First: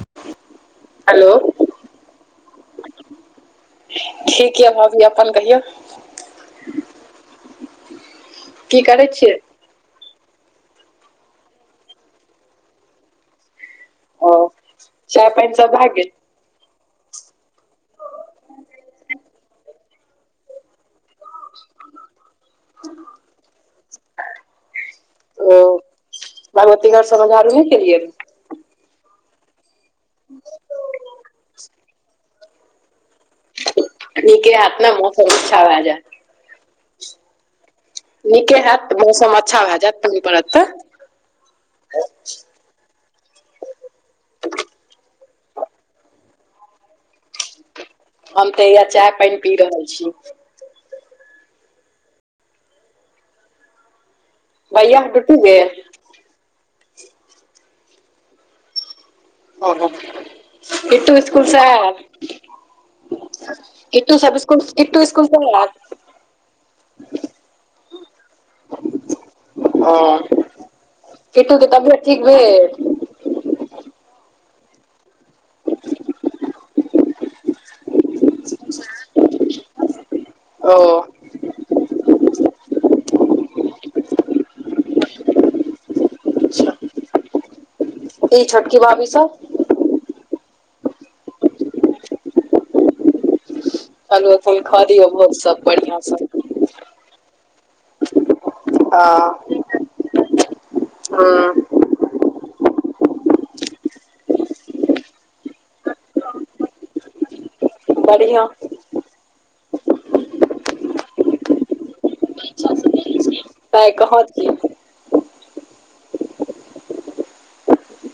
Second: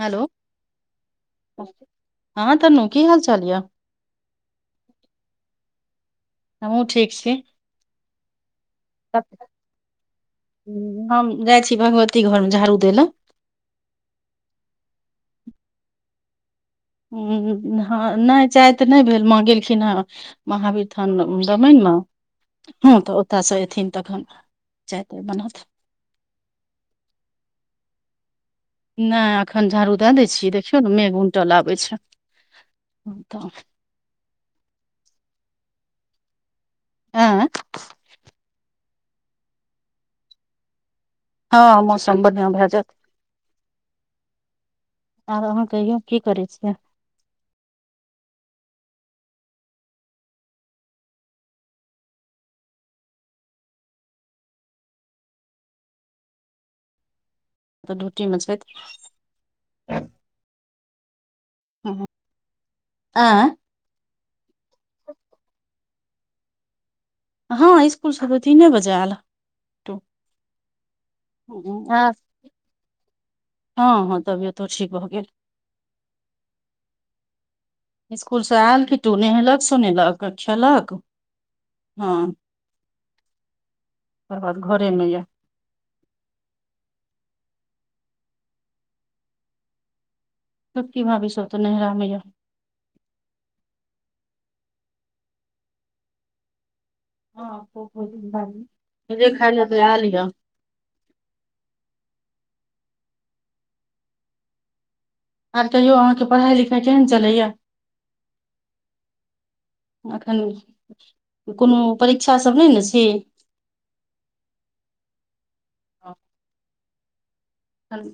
Hello hello हँ तनू की हाल चाल यऽ ठीक यऽ भाभी अपन कहियौ हमहूं ठीक छी की करै छियै हम जाइ छी भगवती घरमे झाड़ू दै लए ओ चाय पाइन सब भऽ गेल हु हँ नहि चाय तऽ नहि भेल म गेलखिन हे महावीर थन रमाइणमे हूँ तऽ ओतऽसँ अएथिन तखन जाइते ओ बनत भगवती घर सबमझारू नही केलियै नहि एखन झाड़ू दए दै छियै देखियौ ने मेघ उनटल आबै छै तऽ नीके हैत ने मौसम अच्छा भऽ जेत आँय नीके हैत तऽ मौसम अच्छा भए जायत पानि पड़त तऽ हँ मौसम बढ़िआं भए जायत आब अहाँ कहियौ की करै छियै हम तऽ हयै चाय पानि पी रहल छी भैया डयूटी गेल तऽ ड्यूटीमे छै ओ बिटु इस्कूलसे ऐल। आँय बिट्टूसभ स्कुल हँ इसकुल से तीने बजे आयल ओ बेल हँ हँ तबियतो ठीक भऽ गेल इसकुलसँ आयल कि तू नहेलक सुनेलक ओ खेलक हँ ओकर बाद घरे मे यै अच्छा। ई छोटकी भाभी सब छैक् की भाविस त नेहरामेैयै फल फूल खा दियौ बहुत सब बढ़िआं से हँ हँ जे खाइ लेल एत ओहै लवलंलिह हँ। [inaudible] आर कहियो अहाँ केँ पढ़ाइ लिखाइ केँहन चलैएा। बढ़िआ एखन कोनो परीक्षा सब नहि ने छै त कह कि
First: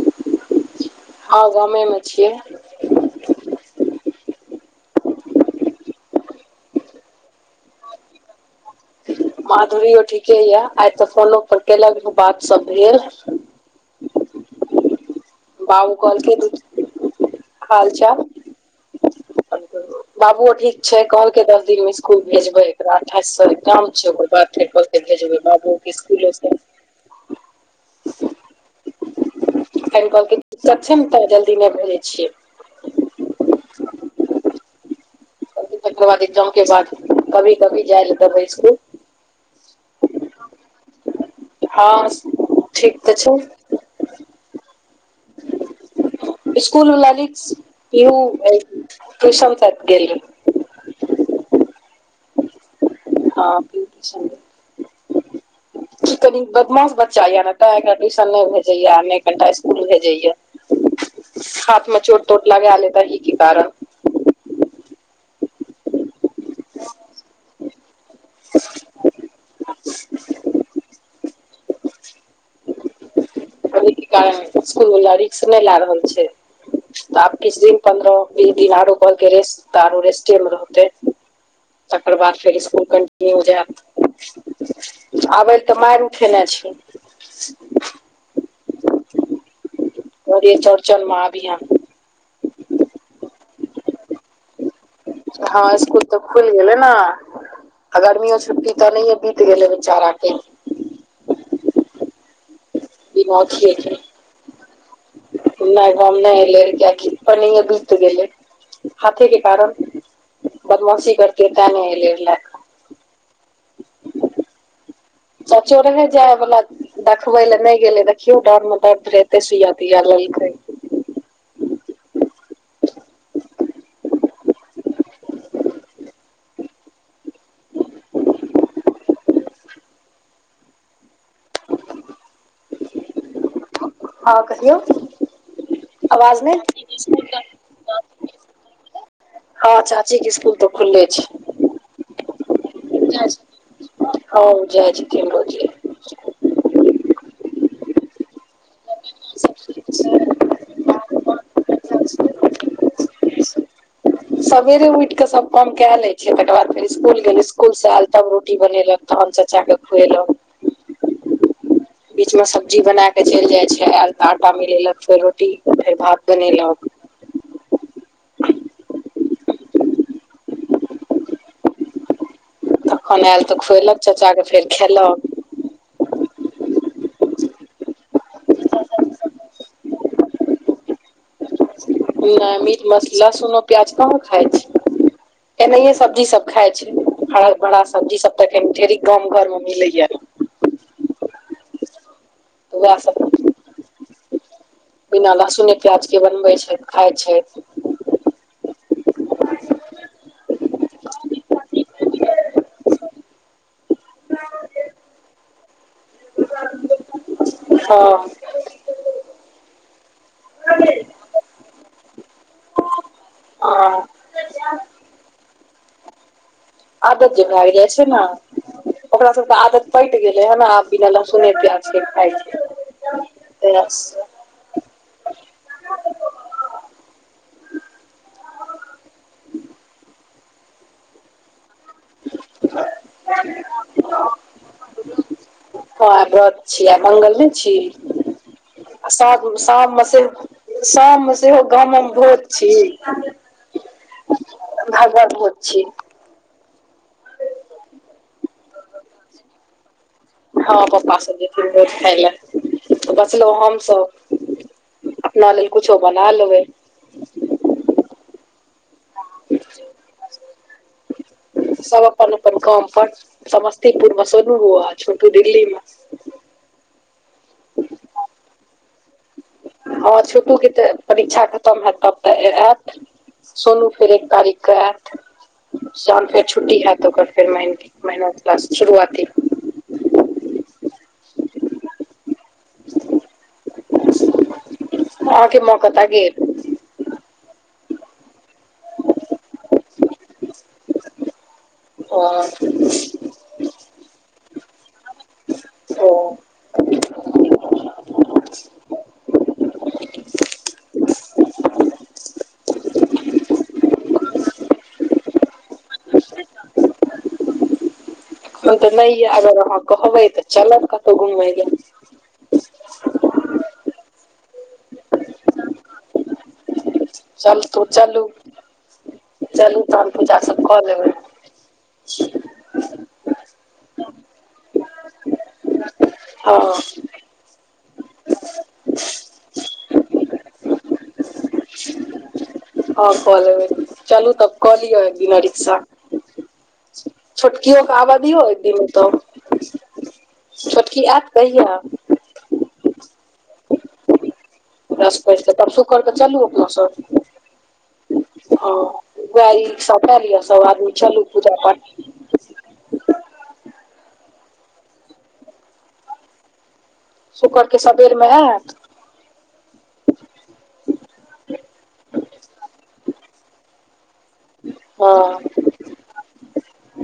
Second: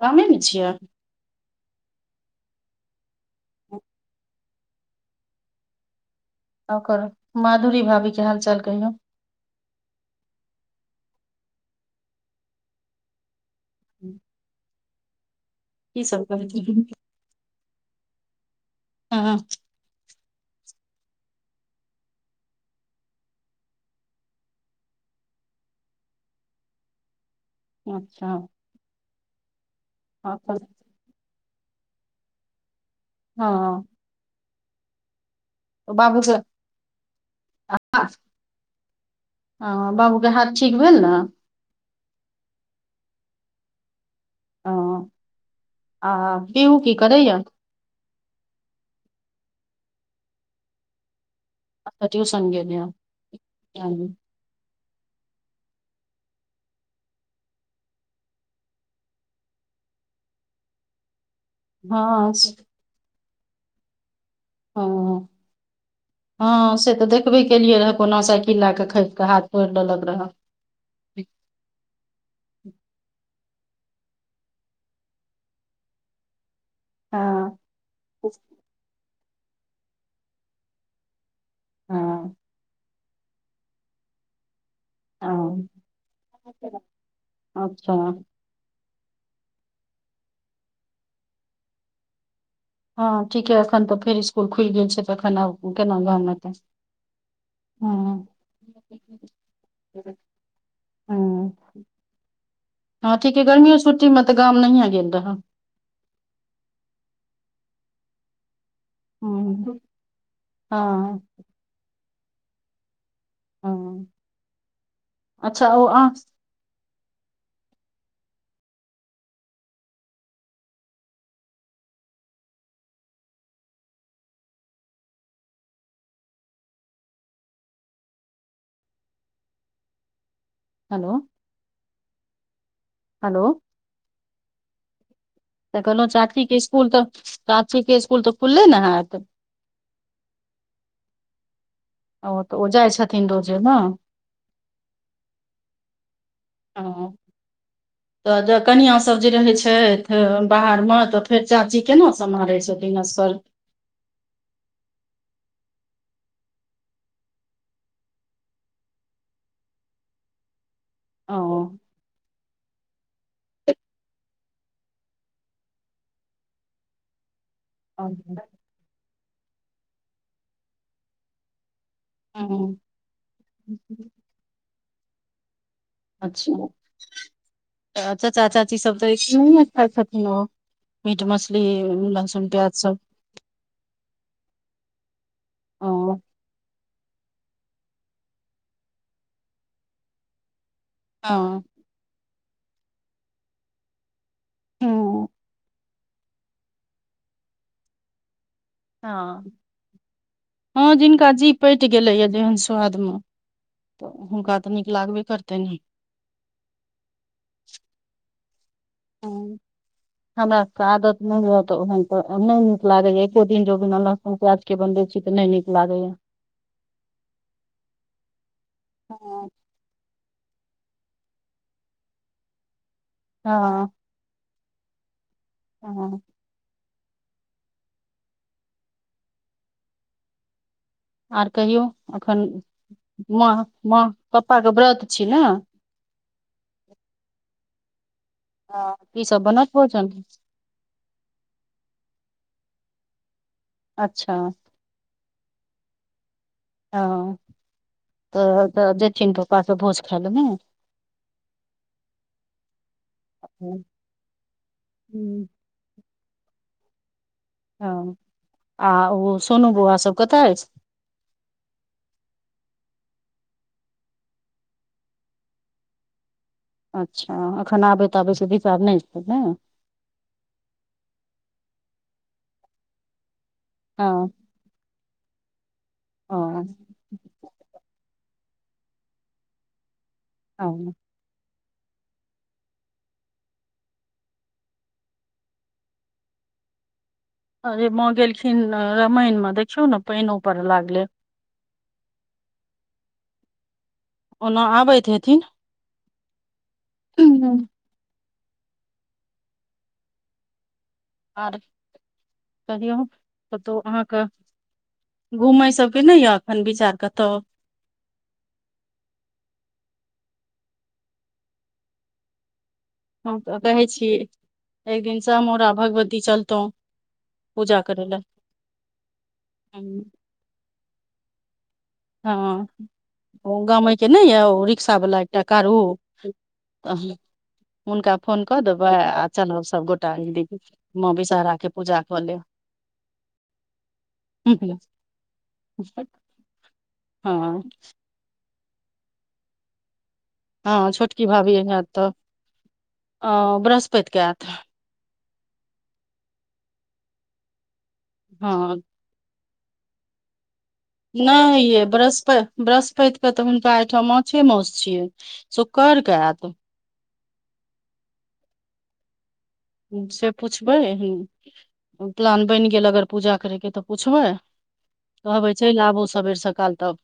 कामे ने छियै हँ गामे मे छियै [inaudible] ओकर माधुरी भाभी के हाल चाल कहियौ माधुरो ठीके यऽ आइ तऽ फोनो पर केलक बात सब भेल [inaudible] बाबू की सब कहलके दू करथिन तीन हालचाल हँ [inaudible] बाबु ठीक छै कहलकै दस दिन मे स्कूल भेजबै एकरा अठाइस सए काम छै ओकर बाद फे। [unintelligible] अच्छ [unintelligible] जल्दी नहि भेजै छियै। हँ। तकर बाद एग्जाम के बाद कभी कभी जाइ ले देबै इसकुल। ह बाबू के हाथ ठीक भेल न हँ ठीक तऽ छै। हँ आ पीहू इसकुल की बला करैया रिक्श ट्यू आय ट्यूशन तक गेलै अ तऽ ट्यूशन गेल य हँ ब्यूटी संगे। की कनी बदमाश बच्चा या ने ते ट्यूशन नहि भेजया नहि कनी टा इसकुल भेजया। [inaudible] हाथ म चोट हँ तोट स- लगेलेत ही की कारण। हँ [inaudible] हँ से तऽ देखबे केलियै कोनो साइकिल लए क खैस केँ हाथ फोर लेलक रहा रवि की कहै इसकुल वला रिक्स नहि लए रहल छै। आब हँ किछ दिन पन्द्रह बीस दिन आरो। ओ केँ रेस्टे औरो रेस्टे म रहते तेकर हँ बाद फेर इसकुल [unintelligible] आबै ल हँ तऽ मारि उठेने छै। अच्छ कहलिए चौड़चन मऽ अभियह हँ ठीकेँ अखन फेर इसकुल खुल गेल छै तऽ एखन आब हँ केना इसकुल तऽ गाम एतै खुलि गेलै ना हँ गरमियो छुट्टी तऽ ओनाहियों बीत गेले बेचारा केँ ह [inaudible] हँ बिना ठीके अथिये गर्मी के छुटी म गाम नहि गेल रह नहि हम नहि लेबै कियाकी अनाहिय बीत गेलै। हाथे के कारण हँ [inaudible] बदमाशी हँ करते तै नहि ऐलै लऽ कऽ हँ अच्छा चच्चो ओ रहै अहाँ जाय बला देखबै ले नहि गेले देखियो डाँर में दर्द रहे एतै सुइया दिया लेलकै हेलो हेलो हँ कहियौ तऽ कहलहुँ आवाज चाचीके नहि स्कुल तऽ चाचीके स्कुल तऽ खुलले न हैत हँ चाचीेके स्कुल तऽ खुलले छै ओ तऽ ओ जाइ जाय छथिन रोजे ने छथिन हँ जाय छथिन रोजे ह तऽ ज कनिआँ सब जे रहै छथि बाहरमे तऽ फेर चाची केना समारहै छथिन असगर सवेरे उठ कऽ सब काम कए ले छियै तकर बाद फेर स्कूल गेल स्कूल से आयल तब रोटी बनेलक तहन चच्चाके खुएलक ओ बीच मे सब्जी बना क चलि जाय छै आयल तऽ आटा मिलेलक फेर रोटी फेर भात बनेलक ह ह्म एखन आयल तऽ खुएलक चाचा के फेर खेलक अच्छा चाचा चाची सब तऽ स्कूल मे खाइत हेथिन ओ मीट मछली लहसुन नहि प्याज मीट सब मछ लहसुनो प्याज कहाँ खाइ छै ओ एनाहिये सब्जी सब खाय छै हरा भरा सब्जी सब तऽ अखन ढेरी गाम घर में मिलैया हँ बौआ सब हँ बिना लहसुने प्याज के बनबै छथि खाय छथि हँ हँ जिनका जी पटि गेलैया जेहन स्वादम तऽ हुनका तऽ नीक लागबे करतैन हँ हँ हमरा सके आदत नहि रहत तऽ ओहन त नहि नीक लागैया एको दिन जो बिना हँ लहसुन प्याज के बनबै छी तऽ नहि नीक लागैया आदत जे भै जाइ छै नऽ ओकरा सबके आदत पटि गेलै ह न आब बिना लहसुने प्याज के खाइ छै हँ हँ आर कहियौ एखन माँ माँ पप्पाके व्रत छै नऽ हँ आइ व्रत छै आइ मंगल नै छै आ श की सब बनत शाम म भोजन से शाममे सेहो गाम मे भोज छी अच्छा भागवत भोज छी हँ तऽ तऽ जेथिन तऽ ओ पास भोज खाइ ल नै हँ पप्पा सब जेथिन भोज खाय ले बचलौ हम सब हूँ अपना लेल कुछो बना लेबै हँ आ ओ सोनू बौआ सब कतय अछि सब अपन अपन काम पर समस्तीपुर मे सोनू बौआ छोटू दिल्ली मे अच्छा एखन आबै ताबै के विचार नहि छै ने हँ छोटू के तऽ परीक्षा खतम हैयत तब तऽ आयत सोनू फेर एक हँ तारीख शाम ओ फेर छुट्टी होयत ओकर फेर मेनत क्लास शुरुआती ह ओ [inaudible] अहाँके माँ कतऽ गेल अरे माँ गेलखिन रामायण मे देखियौ ने पाइनो परऽ लागले ओ [inaudible] ओना आबैत हेथिन ओ [inaudible] आर कहियौ कतहु अहाँके घूमय सबके नहि यऽ अखन विचार कतहु हम तऽ नहि य अगर अहाँ कहबै तऽ चलब कतहु घुमय ले हँ तऽ कहै छी एक दिनसँ हमोरा भगवती चलतौ चलतू चलू चलू तहन पूजा सब कऽ लेबै हँ ओ गामे के नहि यऽ रिक्शा वाला एकटा कारू हँ हुनका फोन कऽ देबै आ चलब सबगोटा [unintelligible] माँ विषहरा के हँ कऽ लेबै चलू तब कऽ लिअ एक दिना रिक्शा हँ छोटकिओ के आबादियौ एकदिन तऽ हँ छोटकी भाभी होयत तऽ अ बृहस्पति के आयत बृहस्पति के तब सुक्कर के चलू अपना सब हँ गाड़ी रिक्शा कए लियअ सब आदमी चलू पूजा नहि पाठ ये बृहस्पति बृहस्पति के तऽ हुनका अईठाम माछे मास छियै सुक्कर के आयत शुक्र के सबेर मे आयत से पुछबै ह प्लान बनि गेल अगर पूजा करयके तऽ पुछबै हँ कहबै चलि आबू सबेर सकाल तब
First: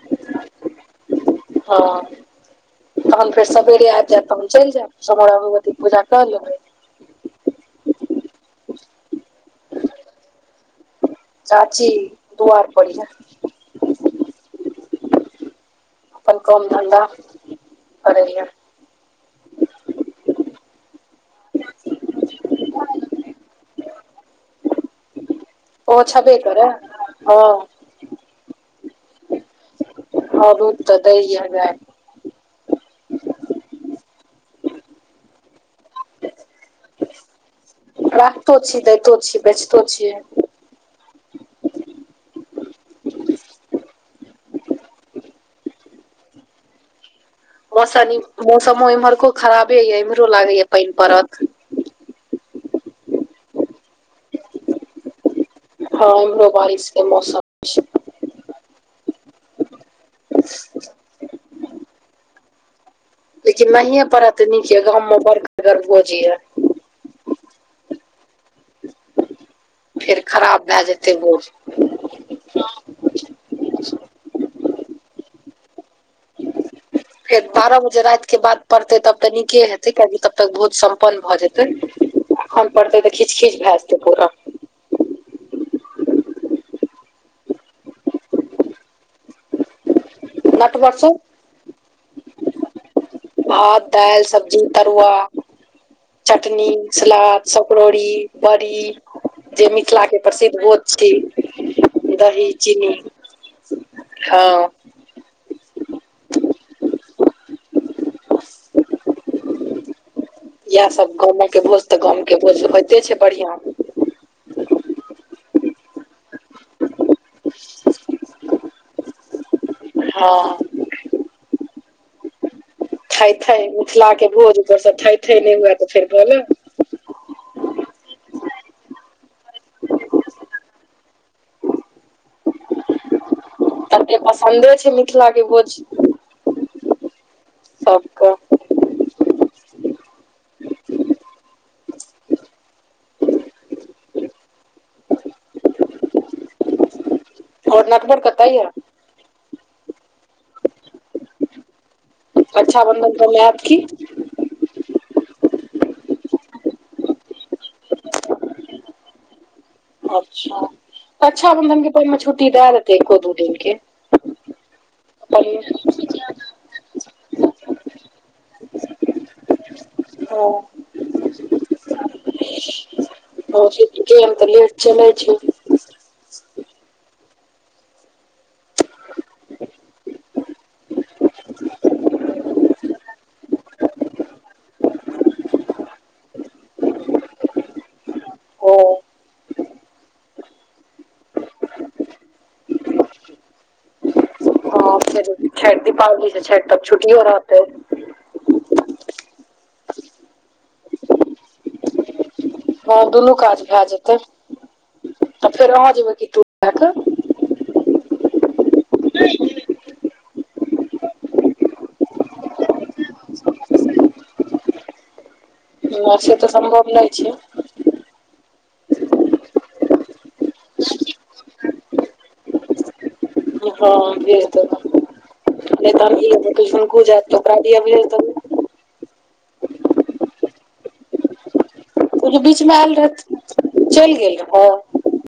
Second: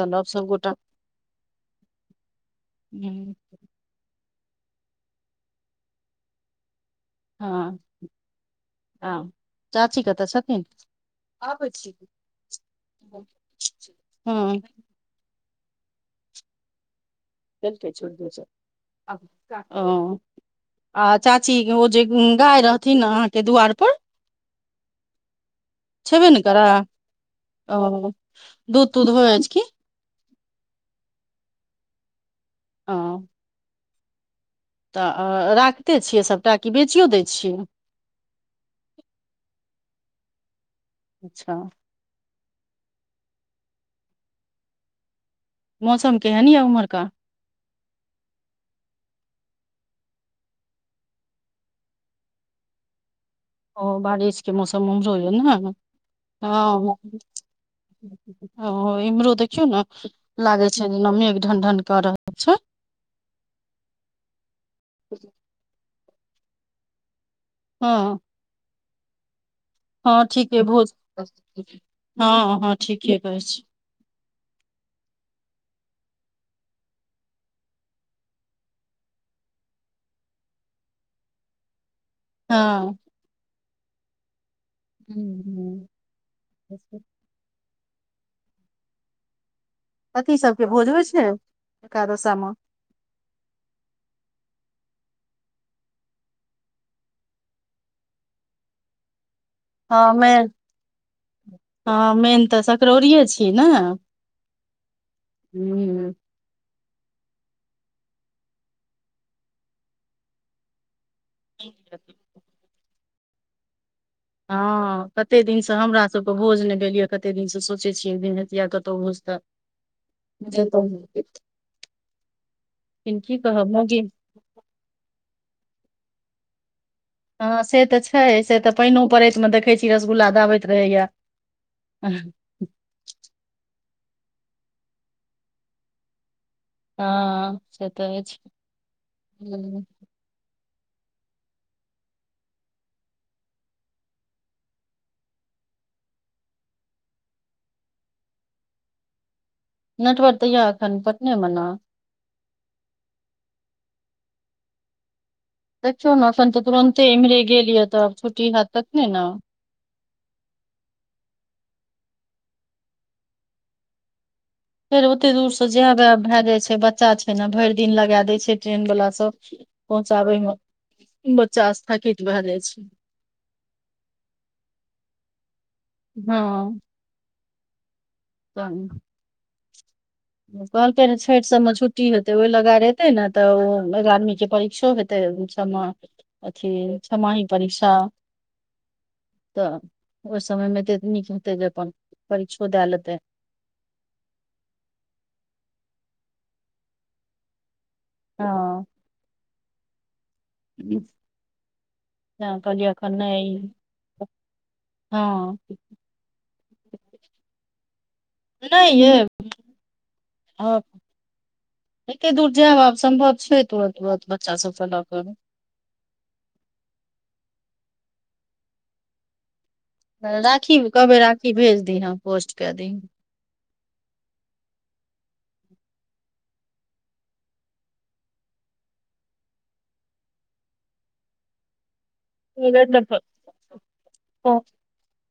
चलब सभगोटा [unintelligible] तहन हँ फेर सबेरे आइब जायत तहन चइल जायब [unintelligible] भगवती के पूजा कऽ लेब हँ हँ चाची कतऽ छथिन चाची दुआर पड़ यऽ हूँ अपन काम धंधा चलते छोइड़ दय छै करैये ओ आ चाची ओ जे गाय रहथिन ने अहाँके दु्वार पर ओहो छबे छेबे ने करा करै हँ ओ दूध तूध हो अछि कि हँ दूध तऽ दय या गाय ओ तऽ अ राखिते छियै सभटा कि बेचियो दै छियै राखतो छी देैतो छी बेचतो छीये अच्छा मौसम केहन यऽ उम्हरका मौसम मौसमो इम्हरको खराबे य एम्हरो लागे या पानि पड़त ओ बारिशके मौसम ओम्हरो या नऽ हँ इम्हरो बारिश के मौसम छै ओ इम्हरो देखियौ ना लागे छै जेना मेघ ढनढन कऽ रहल छै लेकिन नहिये पड़य तऽ नीक य गाँव मे बड़ करगर भोज या हँ फेर हँ ठीके खराब भए भोज जेतै भोज हँ हँ ठीके कहै छी फेर बारह बजे राति के बाद पड़तै तब तऽ नीके हेतै कियकि तब तक भोज सम्पन्न भए जेतै अखन हँ पड़तै तऽ खीच खीच भए जेतै पूरा [unintelligible] कथी सब के भोज नटवर सब छै एकादशा मे भात दालि सब्जी तरुआ चटनी सलाद सकरोड़ी बरी जे हँ मिथिलाके मेन प्रसिद्ध बोध छी हँ मेन दही तऽ चीनी सकरड़ौरिए छी ने हँ ह बस इएह सब गाँमके भोज तऽ गाम के भोज होइते छै बढ़ियां हँ कतेक दिनसँ हमरासभकेँ भोज नहि भेल यए कतेक दिनसँ सोचै छियै दिन हतिया कतहु भोज तऽ हँ [unintelligible] लेकिन थाय की थाय कहब मौगी मिथला के भोज ऊपरसँ थई थई नहि हुए तऽ फेर बोल हँ से तऽ छै से तऽ पानिओ परड़ैतमे देखैत छी रसगुल्ला दाबैत रहैए ह सबके पसन्दे छै मिथिला के भोज हँ से तऽ होइ सबके छै आओर नटबड़ कतऽ यै नटवर तऽ यै एखन पटने मे न रक्षाबंधन पर ऐत की देखियौ ने एखन तऽ तुरन्ते इम्हरे गेलिय तऽ आब छुट्टी हैत तखने ने अच्छा रक्षाबंधन के टाइम मे छुट्टी दए देतै एको दू दिन के फेर ओते दूरसँ जए उए भए जाइ छै बच्चा छै ने भरि दिन लगा दै छै ट्रेन वला सभ पहुँचाबै मे बच्चा स्थगित भए जाइ छै ह ठिके ट्रेन तऽ लेट चलय छै हँ तहन ओ कहलकै रे छठि सबमे छुट्टी हेतै ओहि लगाएर एते ने तऽ ओ एगारहवीं के परीक्षो हेत हेतै रहय छमा अथि छमाहि परीक्षा ओ तऽ ओहि समयमे एतेक नीक हेतै जे अपन परीक्षो दए लेतै हँ फेर दीपावली से छैठ तक छुटियो रहतै हँ [inaudible] तैं कहलियै हँ एखन दुनू नहि काज भए जेतै तऽ हँ फेर अहाँ जेबै की त जा के नहि ये अब एते दूर जायब आब सम्भव छै तुरत तुरत बच्चा सब के लऽ कऽ नै से तऽ सम्भव नहि छै राखी कहबै राखी भेज दीहे हम पोस्ट कए दीहे हँ भीड़ तऽ रहबे नहि तऽ हम ई त्रिशंकु जैत ओकरा दुआरे भेज देब ओ जे बीच मे आयल रहैथ चलि गेल रहै